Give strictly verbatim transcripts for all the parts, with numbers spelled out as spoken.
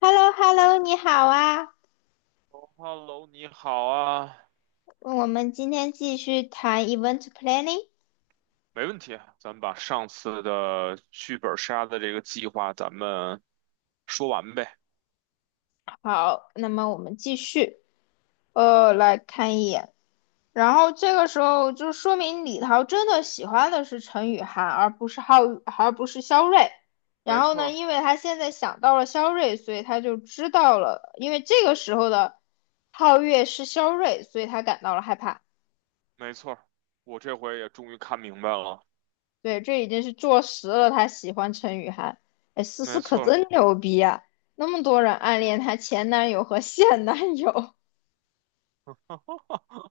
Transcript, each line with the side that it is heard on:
left: h e l l o h e l l o 你好啊！
right: Hello，你好啊，
left: 我们今天继续谈 event planning。
right: 没问题啊咱们把上次的剧本杀的这个计划咱们说完呗。
left: 好，那么我们继续，
right: 好的，
left: 呃，来看一眼。然后这个时候就说明李桃真的喜欢的是陈雨涵，而不是浩，而不是肖瑞。然
right: 没
left: 后
right: 错
left: 呢，
right: 儿
left: 因为他现在想到了肖瑞，所以他就知道了，因为这个时候的皓月是肖瑞，所以他感到了害怕。
right: 没错儿我这回也终于看明白了，
left: 对，这已经是坐实了他喜欢陈雨涵。哎，思思
right: 没
left: 可
right: 错儿。
left: 真牛逼啊！那么多人暗恋她前男友和现男友，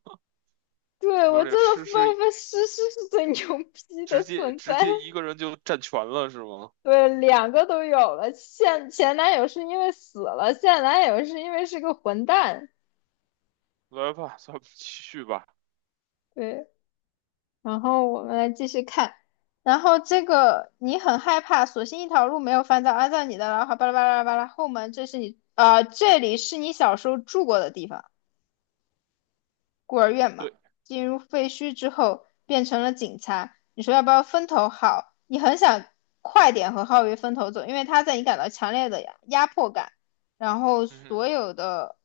left: 对，
right: 你
left: 我
right: 说这
left: 真的
right: 诗
left: 发
right: 诗
left: 发思思是最牛逼的
right: 直接
left: 存
right: 直
left: 在。
right: 接一个人就占全了是吗？
left: 对，两个都有了，现前男友是因为死了，现男友是因为是个混蛋。
right: 来吧，咱们继续吧。
left: 对，然后我们来继续看，然后这个你很害怕，索性一条路没有翻到，按照你的，然后巴拉巴拉巴拉巴拉后门，这是你，啊，这里是你小时候住过的地方。孤儿院嘛，
right: 对，
left: 进入废墟之后变成了警察。你说要不要分头好？你很想快点和浩月分头走，因为他在你感到强烈的压迫感，然后
right: 嗯，
left: 所有的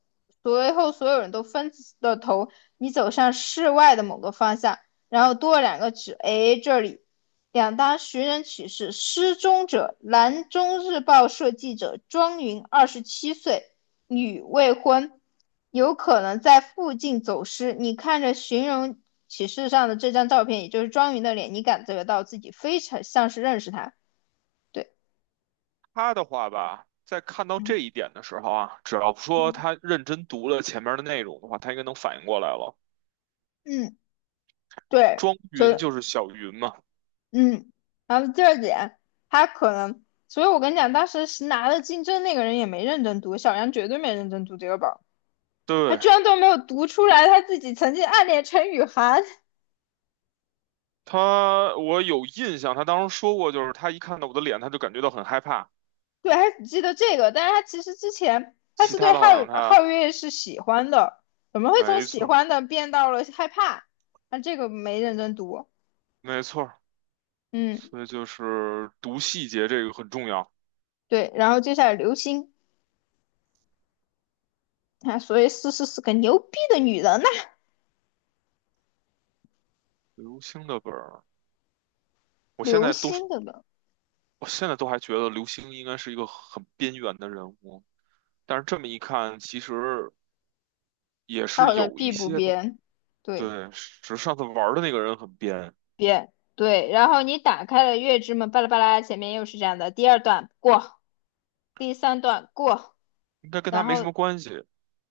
left: 随后所有人都分了头，你走向室外的某个方向，然后多了两个指，哎，这里。两当寻人启事，失踪者，兰州日报社记者庄云，二十七岁，女，未婚，有可能在附近走失。你看着寻人启事上的这张照片，也就是庄云的脸，你感觉到自己非常像是认识他。对，
right: 他的话吧，在看到这
left: 嗯
right: 一点的时候啊，只要说
left: 嗯
right: 他认真读了前面的内容的话，他应该能反应过来了。
left: 嗯，对，
right: 庄云
left: 所
right: 就是小云嘛。
left: 嗯，然后第二点，他可能，所以我跟你讲，当时是拿了金争那个人也没认真读，小杨绝对没认真读这个本儿他
right: 对，
left: 居然都没有读出来他自己曾经暗恋陈雨涵。
right: 他，我有印象，他当时说过，就是他一看到我的脸，他就感觉到很害怕。
left: 对，还记得这个，但是他其实之前他
right: 其
left: 是对
right: 他的好
left: 皓
right: 像他，
left: 皓月是喜欢的，怎么会从
right: 没
left: 喜
right: 错儿
left: 欢的变到了害怕？那这个没认真读，
right: 没错儿
left: 嗯，
right: 所以就是读细节这个很重要。
left: 对，然后接下来流星啊，所以思思是个牛逼的女人呐、
right: 刘星的本儿，我现
left: 流
right: 在都是，
left: 星的呢，
right: 我现在都还觉得刘星应该是一个很边缘的人物，但是这么一看，其实也
left: 他
right: 是
left: 好像
right: 有
left: 必
right: 一
left: 不
right: 些的。
left: 编，对，
right: 对，只是上次玩儿的那个人很边，
left: 编对，然后你打开了月之门，巴拉巴拉，前面又是这样的，第二段过，第三段过，
right: 应该跟他
left: 然
right: 没什
left: 后
right: 么关系。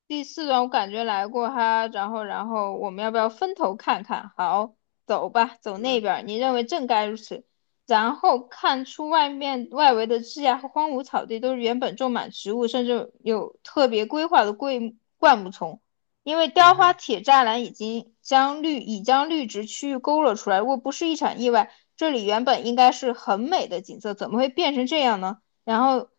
left: 第四段我感觉来过哈，然后然后我们要不要分头看看？好，走吧，走那
right: 对，
left: 边儿。你认为正该如此。然后看出外面外围的枝桠和荒芜草地都是原本种满植物，甚至有特别规划的桂木灌木丛，因为
right: 嗯
left: 雕花
right: 哼，
left: 铁栅栏已经将绿已将绿植区域勾勒出来。如果不是一场意外，这里原本应该是很美的景色，怎么会变成这样呢？然后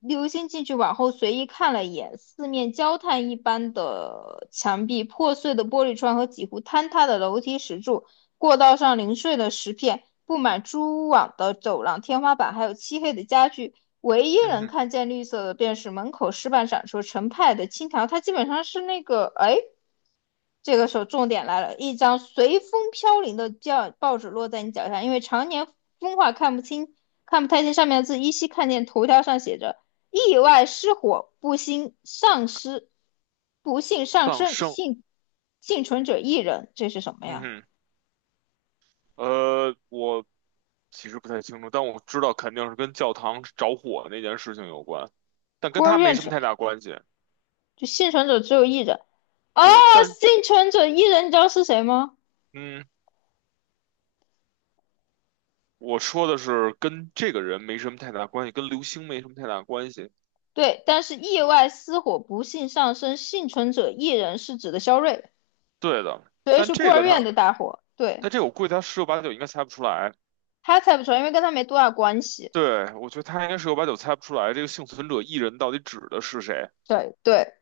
left: 刘星进去往后随意看了一眼，四面焦炭一般的墙壁、破碎的玻璃窗和几乎坍塌的楼梯石柱，过道上零碎的石片，布满蛛网的走廊、天花板，还有漆黑的家具。唯一
right: 嗯
left: 能
right: 哼，
left: 看见绿色的，便是门口石板闪烁成派的青条。它基本上是那个，哎。这个时候重点来了，一张随风飘零的教报纸落在你脚下，因为常年风化看不清，看不太清上面的字，依稀看见头条上写着"意外失火，不幸丧失，不幸丧
right: 丧
left: 生，
right: 生。
left: 幸幸存者一人"，这是什么
right: 嗯
left: 呀？
right: 哼，呃，我其实不太清楚，但我知道肯定是跟教堂着火那件事情有关，但
left: 孤
right: 跟
left: 儿
right: 他没
left: 院
right: 什么
left: 者
right: 太大关系。
left: 就幸存者只有一人哦，
right: 对，但
left: 幸存者一人，你知道是谁吗？
right: 嗯，我说的是跟这个人没什么太大关系，跟流星没什么太大关系。
left: 对，但是意外失火，不幸丧生，幸存者一人是指的肖瑞，
right: 对的，
left: 所以
right: 但
left: 是孤
right: 这
left: 儿
right: 个
left: 院
right: 他，
left: 的大火。对。
right: 但这个我估计他十有八九应该猜不出来。
left: 他猜不出来，因为跟他没多大关系。
right: 对，我觉得他应该十有八九猜不出来这个幸存者 E 人到底指的是谁。
left: 对对，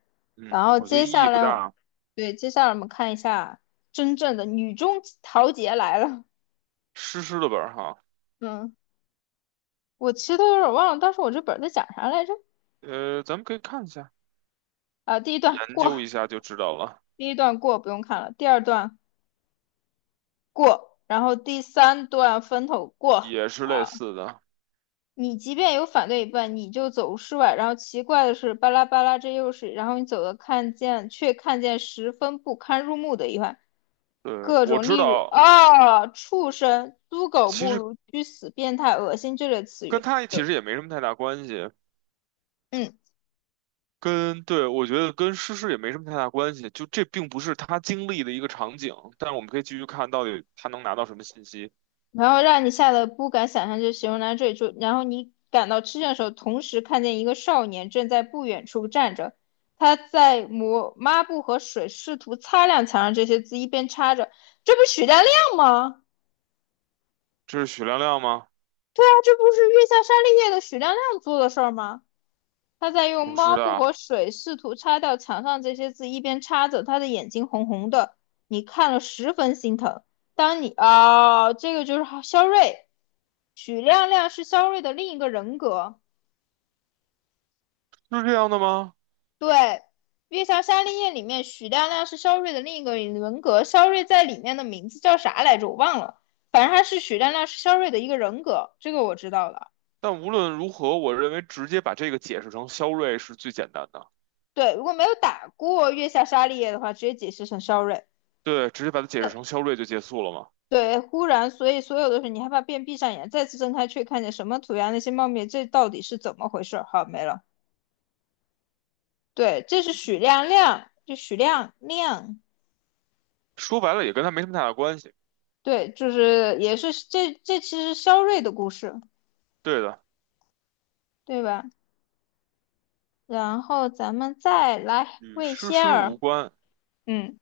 left: 然
right: 嗯，
left: 后
right: 我觉得
left: 接
right: 意义
left: 下
right: 不
left: 来，
right: 大，
left: 对，接下来我们看一下真正的女中豪杰来了。
right: 湿湿的本儿哈。
left: 嗯，我其实都有点忘了，当时我这本儿在讲啥来着？
right: 呃，咱们可以看一下，
left: 啊，第一段
right: 研
left: 过，
right: 究一下就知道了。
left: 第一段过，不用看了。第二段过，然后第三段分头过。
right: 也是类
left: 好。
right: 似的。
left: 你即便有反对一半，你就走室外。然后奇怪的是，巴拉巴拉，这又是。然后你走的看见，却看见十分不堪入目的一环，
right: 对，
left: 各
right: 我
left: 种
right: 知
left: 例如
right: 道，
left: 啊、畜生、猪狗
right: 其
left: 不
right: 实
left: 如、居死、变态、恶心这类词
right: 跟
left: 语。
right: 他其实也没什么太大关系，
left: 嗯，
right: 跟，对，我觉得跟诗诗也没什么太大关系，就这并不是他经历的一个场景，但是我们可以继续看到底他能拿到什么信息。
left: 然后让你吓得不敢想象，就形容到这里就。然后你感到吃惊的时候，同时看见一个少年正在不远处站着，他在抹抹布和水，试图擦亮墙上这些字，一边擦着。这不是许大亮吗？
right: 这是许亮亮吗？
left: 对啊，这不是月下沙利叶的许亮亮做的事儿吗？他在用
right: 不是
left: 抹布和
right: 的，
left: 水试图擦掉墙上这些字，一边擦着，他的眼睛红红的，你看了十分心疼。当你啊、哦这个就是肖瑞，许亮亮是肖瑞的另一个人格。
right: 是这样的吗？
left: 对，月下沙利叶里面许亮亮是肖瑞的另一个人格，肖瑞在里面的名字叫啥来着？我忘了，反正他是许亮亮是肖瑞的一个人格，这个我知道了。
right: 但无论如何，我认为直接把这个解释成肖瑞是最简单的。
left: 对，如果没有打过月下沙利叶的话，直接解释成肖瑞。
right: 对，直接把它解释成肖瑞就结束了嘛。
left: 对，忽然，所以所有的是你害怕便闭上眼，再次睁开却看见什么涂鸦那些茂密，这到底是怎么回事？好，没了。对，这是许亮亮，就许亮亮，
right: 说白了也跟他没什么太大关系。
left: 对，就是也是这这其实肖瑞的故事，
right: 对的，
left: 对吧？然后咱们再来
right: 与
left: 魏
right: 诗
left: 仙
right: 诗
left: 儿，
right: 无关。
left: 嗯，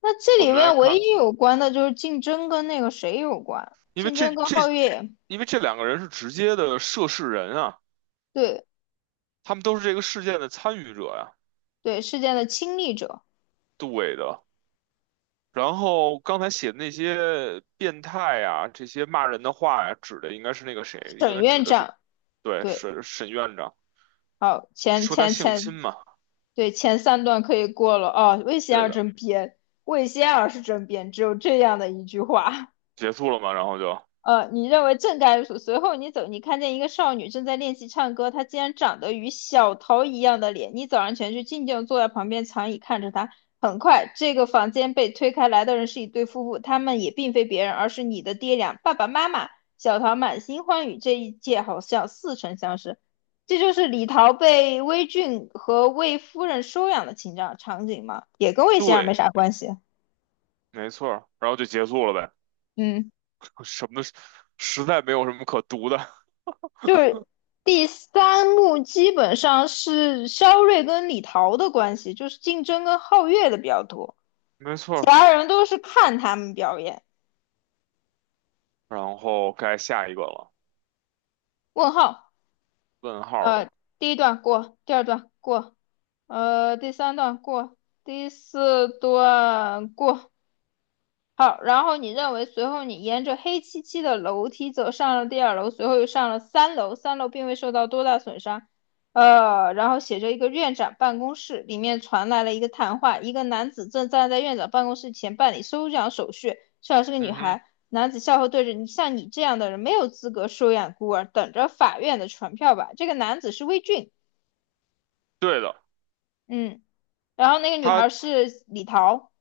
left: 那这
right: 我
left: 里
right: 们来
left: 面唯
right: 看。
left: 一有关的就是竞争跟那个谁有关，
right: 因为
left: 竞
right: 这
left: 争跟
right: 这，
left: 皓月，
right: 因为这两个人是直接的涉事人啊，
left: 对
right: 他们都是这个事件的参与者呀、
left: 对，事件的亲历者，
right: 对的。然后刚才写的那些变态呀、这些骂人的话呀、指的应该是那个谁，应
left: 沈
right: 该指
left: 院
right: 的是
left: 长，
right: 对
left: 对，
right: 沈沈院长
left: 好，前
right: 说他
left: 前
right: 性侵
left: 前，
right: 嘛，
left: 对，前三段可以过了。哦，魏仙
right: 对
left: 儿
right: 的，
left: 真编，魏仙儿是真编，只有这样的一句话。
right: 结束了嘛，然后就
left: 呃，你认为正该如此。随后你走，你看见一个少女正在练习唱歌，她竟然长得与小桃一样的脸。你走上前去，静静坐在旁边长椅看着她。很快，这个房间被推开，来的人是一对夫妇，他们也并非别人，而是你的爹娘爸爸妈妈。小桃满心欢愉，这一切好像似曾相识。这就是李桃被魏俊和魏夫人收养的情景场景吗？也跟魏先生没
right: 对，
left: 啥关系。
right: 没错儿，然后就结束了呗，
left: 嗯。
right: 什么实在没有什么可读的，
left: 就是第三幕基本上是肖瑞跟李桃的关系，就是竞争跟皓月的比较多，
right: 没错
left: 其
right: 儿。
left: 他人都是看他们表演。
right: 然后该下一个了，
left: 问号，
right: 问号
left: 呃，
right: 了，
left: 第一段过，第二段过，呃，第三段过，第四段过，好，然后你认为，随后你沿着黑漆漆的楼梯走上了第二楼，随后又上了三楼，三楼并未受到多大损伤。呃，然后写着一个院长办公室，里面传来了一个谈话，一个男子正站在院长办公室前办理收养手续，收养是个女
right: 嗯哼，
left: 孩。男子笑后对着你，像你这样的人没有资格收养孤儿，等着法院的传票吧。这个男子是魏俊，
right: 对的。
left: 嗯，然后那个女
right: 他。
left: 孩是李桃，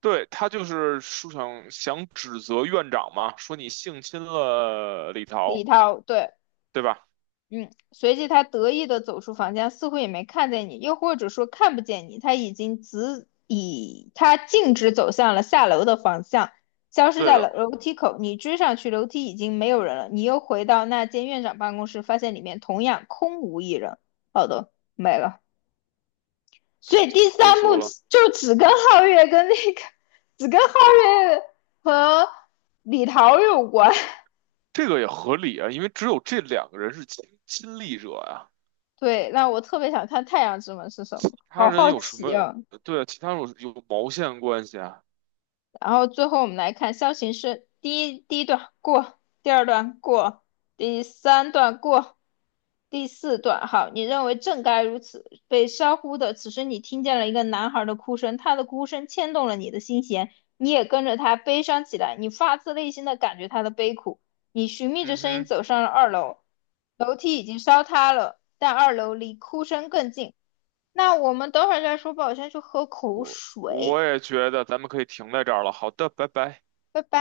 right: 对，他就是说想想指责院长嘛，说你性侵了李
left: 李
right: 桃，
left: 桃，对。
right: 对吧？
left: 嗯，随即他得意地走出房间，似乎也没看见你，又或者说看不见你。他已经直以他径直走向了下楼的方向，消失
right: 对
left: 在
right: 的，
left: 了楼梯口。你追上去，楼梯已经没有人了。你又回到那间院长办公室，发现里面同样空无一人。好的，没了。所以第
right: 结
left: 三幕
right: 束了，
left: 就只跟皓月跟那个，只跟皓月和李桃有关。
right: 这个也合理啊，因为只有这两个人是亲亲历者呀、
left: 对，那我特别想看太阳之门是什么，
right: 他
left: 好
right: 人
left: 好
right: 有什
left: 奇
right: 么？
left: 啊。
right: 对啊，其他人有有毛线关系啊？
left: 然后最后我们来看象形是第一第一段过，第二段过，第三段过，第四段好，你认为正该如此，被烧忽的。此时你听见了一个男孩的哭声，他的哭声牵动了你的心弦，你也跟着他悲伤起来，你发自内心的感觉他的悲苦。你寻觅着
right: 嗯
left: 声音
right: 哼，
left: 走上了二楼，楼梯已经烧塌了，但二楼离哭声更近。那我们等会儿再说吧，我先去喝口
right: 我
left: 水，
right: 也觉得咱们可以停在这儿了。好的，拜拜。
left: 拜拜。